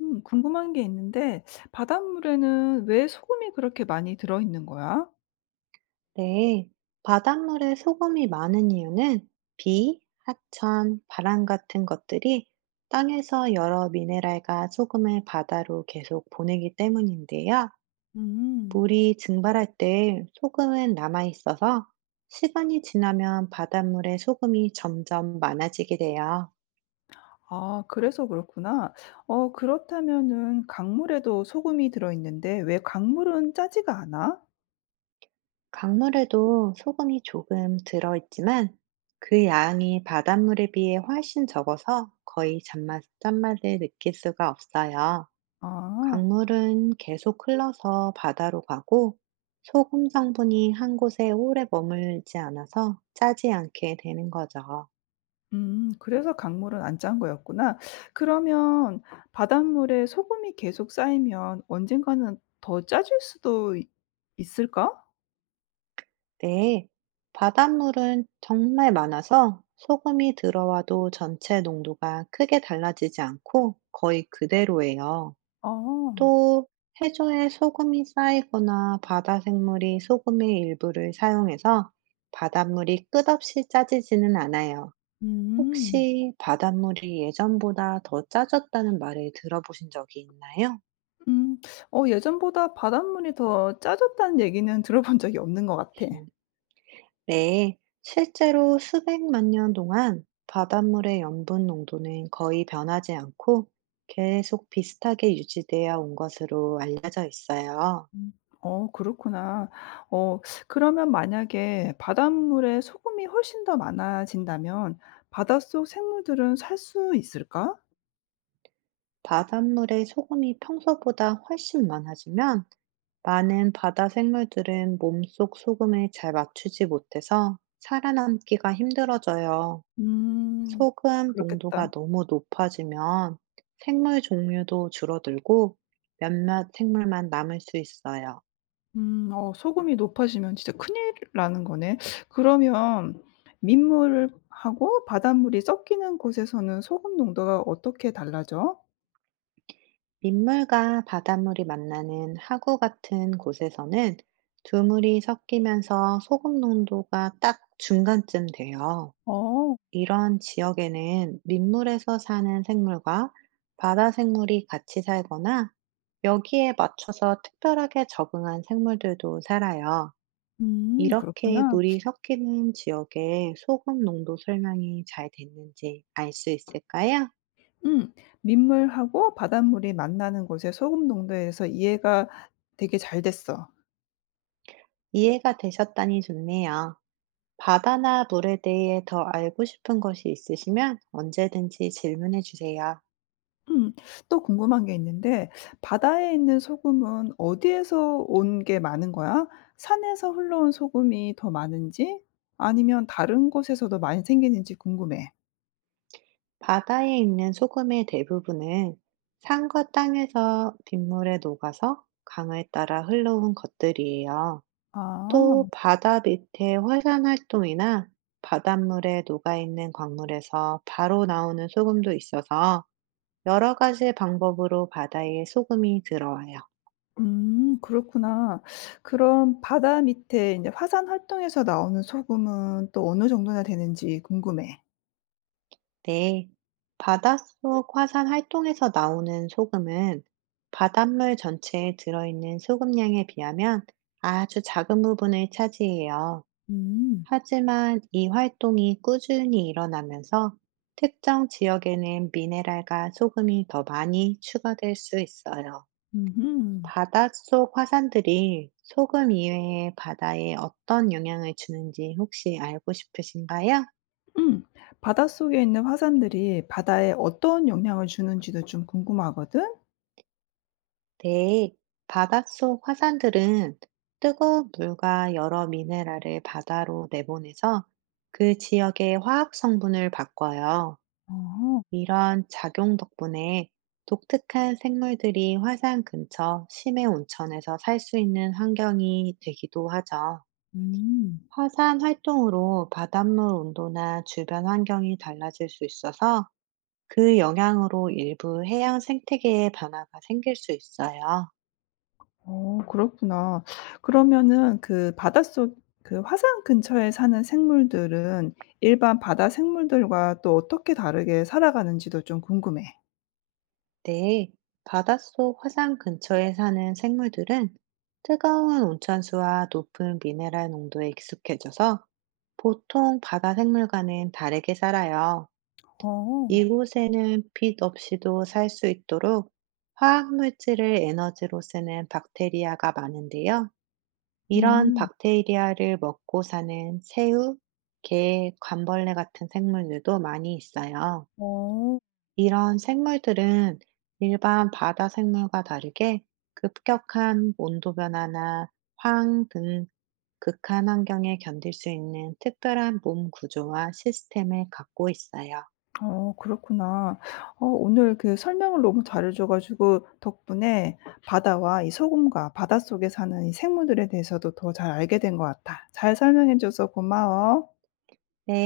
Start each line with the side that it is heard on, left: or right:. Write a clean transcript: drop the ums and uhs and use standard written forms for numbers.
left: 궁금한 게 있는데, 바닷물에는 왜 소금이 그렇게 많이 들어있는 거야?
right: 네, 바닷물에 소금이 많은 이유는 비, 하천, 바람 같은 것들이 땅에서 여러 미네랄과 소금을 바다로 계속 보내기 때문인데요.
left: 음.
right: 물이 증발할 때 소금은 남아 있어서 시간이 지나면 바닷물에 소금이 점점 많아지게 돼요.
left: 아, 그래서 그렇구나. 그렇다면은 강물에도 소금이 들어있는데, 왜 강물은 짜지가 않아?
right: 강물에도 소금이 조금 들어있지만 그 양이 바닷물에 비해 훨씬 적어서 거의 잔맛, 짠맛을 느낄 수가 없어요.
left: 아.
right: 강물은 계속 흘러서 바다로 가고 소금 성분이 한 곳에 오래 머물지 않아서 짜지 않게 되는 거죠.
left: 그래서 강물은 안 짠 거였구나. 그러면 바닷물에 소금이 계속 쌓이면 언젠가는 더 짜질 수도 있을까?
right: 네. 바닷물은 정말 많아서 소금이 들어와도 전체 농도가 크게 달라지지 않고 거의 그대로예요.
left: 아.
right: 또 해조에 소금이 쌓이거나 바다 생물이 소금의 일부를 사용해서 바닷물이 끝없이 짜지지는 않아요.
left: 음.
right: 혹시 바닷물이 예전보다 더 짜졌다는 말을 들어보신 적이 있나요?
left: 음. 예전보다 바닷물이 더 짜졌다는 얘기는 들어본 적이 없는 것 같아.
right: 음. 네, 실제로 수백만 년 동안 바닷물의 염분 농도는 거의 변하지 않고 계속 비슷하게 유지되어 온 것으로 알려져 있어요.
left: 음. 그렇구나. 어 그러면 만약에 바닷물에 소금이 훨씬 더 많아진다면 바닷속 생물들은 살 수 있을까?
right: 바닷물의 소금이 평소보다 훨씬 많아지면 많은 바다 생물들은 몸속 소금을 잘 맞추지 못해서 살아남기가 힘들어져요.
left: 음.
right: 소금 농도가
left: 그렇겠다.
right: 너무 높아지면 생물 종류도 줄어들고 몇몇 생물만 남을 수 있어요.
left: 소금이 높아지면 진짜 큰일 나는 거네. 그러면 민물하고 바닷물이 섞이는 곳에서는 소금 농도가 어떻게 달라져?
right: 민물과 바닷물이 만나는 하구 같은 곳에서는 두 물이 섞이면서 소금 농도가 딱 중간쯤 돼요.
left: 어.
right: 이런 지역에는 민물에서 사는 생물과 바다 생물이 같이 살거나 여기에 맞춰서 특별하게 적응한 생물들도 살아요. 이렇게
left: 그렇구나.
right: 물이 섞이는 지역의 소금 농도 설명이 잘 됐는지 알 수 있을까요?
left: 음. 민물하고 바닷물이 만나는 곳의 소금 농도에서 이해가 되게 잘 됐어.
right: 이해가 되셨다니 좋네요. 바다나 물에 대해 더 알고 싶은 것이 있으시면 언제든지 질문해 주세요.
left: 음. 또 궁금한 게 있는데 바다에 있는 소금은 어디에서 온 게 많은 거야? 산에서 흘러온 소금이 더 많은지 아니면 다른 곳에서도 많이 생기는지 궁금해.
right: 바다에 있는 소금의 대부분은 산과 땅에서 빗물에 녹아서 강을 따라 흘러온 것들이에요.
left: 아.
right: 또 바다 밑의 화산 활동이나 바닷물에 녹아있는 광물에서 바로 나오는 소금도 있어서 여러 가지 방법으로 바다에 소금이 들어와요.
left: 그렇구나. 그럼 바다 밑에 제 화산 활동에서 나오는 소금은 또 어느 정도나 되는지 궁금해.
right: 네. 바닷속 화산 활동에서 나오는 소금은 바닷물 전체에 들어있는 소금량에 비하면 아주 작은 부분을 차지해요.
left: 음.
right: 하지만 이 활동이 꾸준히 일어나면서 특정 지역에는 미네랄과 소금이 더 많이 추가될 수 있어요.
left: 음
right: 바닷속 화산들이 소금 이외에 바다에 어떤 영향을 주는지 혹시 알고 싶으신가요?
left: 음. 바닷속에 있는 화산들이 바다에 어떤 영향을 주는지도 좀 궁금하거든?
right: 네. 바닷속 화산들은 뜨거운 물과 여러 미네랄을 바다로 내보내서 그 지역의 화학 성분을 바꿔요.
left: 어.
right: 이런 작용 덕분에 독특한 생물들이 화산 근처 심해 온천에서 살 수 있는 환경이 되기도 하죠.
left: 음.
right: 화산 활동으로 바닷물 온도나 주변 환경이 달라질 수 있어서 그 영향으로 일부 해양 생태계에 변화가 생길 수 있어요.
left: 어, 그렇구나. 그러면은 그 바닷속 그 화산 근처에 사는 생물들은 일반 바다 생물들과 또 어떻게 다르게 살아가는지도 좀 궁금해.
right: 네, 바닷속 화산 근처에 사는 생물들은 뜨거운 온천수와 높은 미네랄 농도에 익숙해져서 보통 바다 생물과는 다르게 살아요.
left: 어.
right: 이곳에는 빛 없이도 살 수 있도록 화학물질을 에너지로 쓰는 박테리아가 많은데요. 이런
left: 음.
right: 박테리아를 먹고 사는 새우, 게, 관벌레 같은 생물들도 많이 있어요.
left: 어.
right: 이런 생물들은 일반 바다 생물과 다르게 급격한 온도 변화나 황 등 극한 환경에 견딜 수 있는 특별한 몸 구조와 시스템을 갖고 있어요.
left: 그렇구나. 오늘 그 설명을 너무 잘해 줘 가지고 덕분에 바다와 이 소금과 바닷속에 사는 이 생물들에 대해서도 더 잘 알게 된 것 같아. 잘 설명해 줘서 고마워.
right: 네.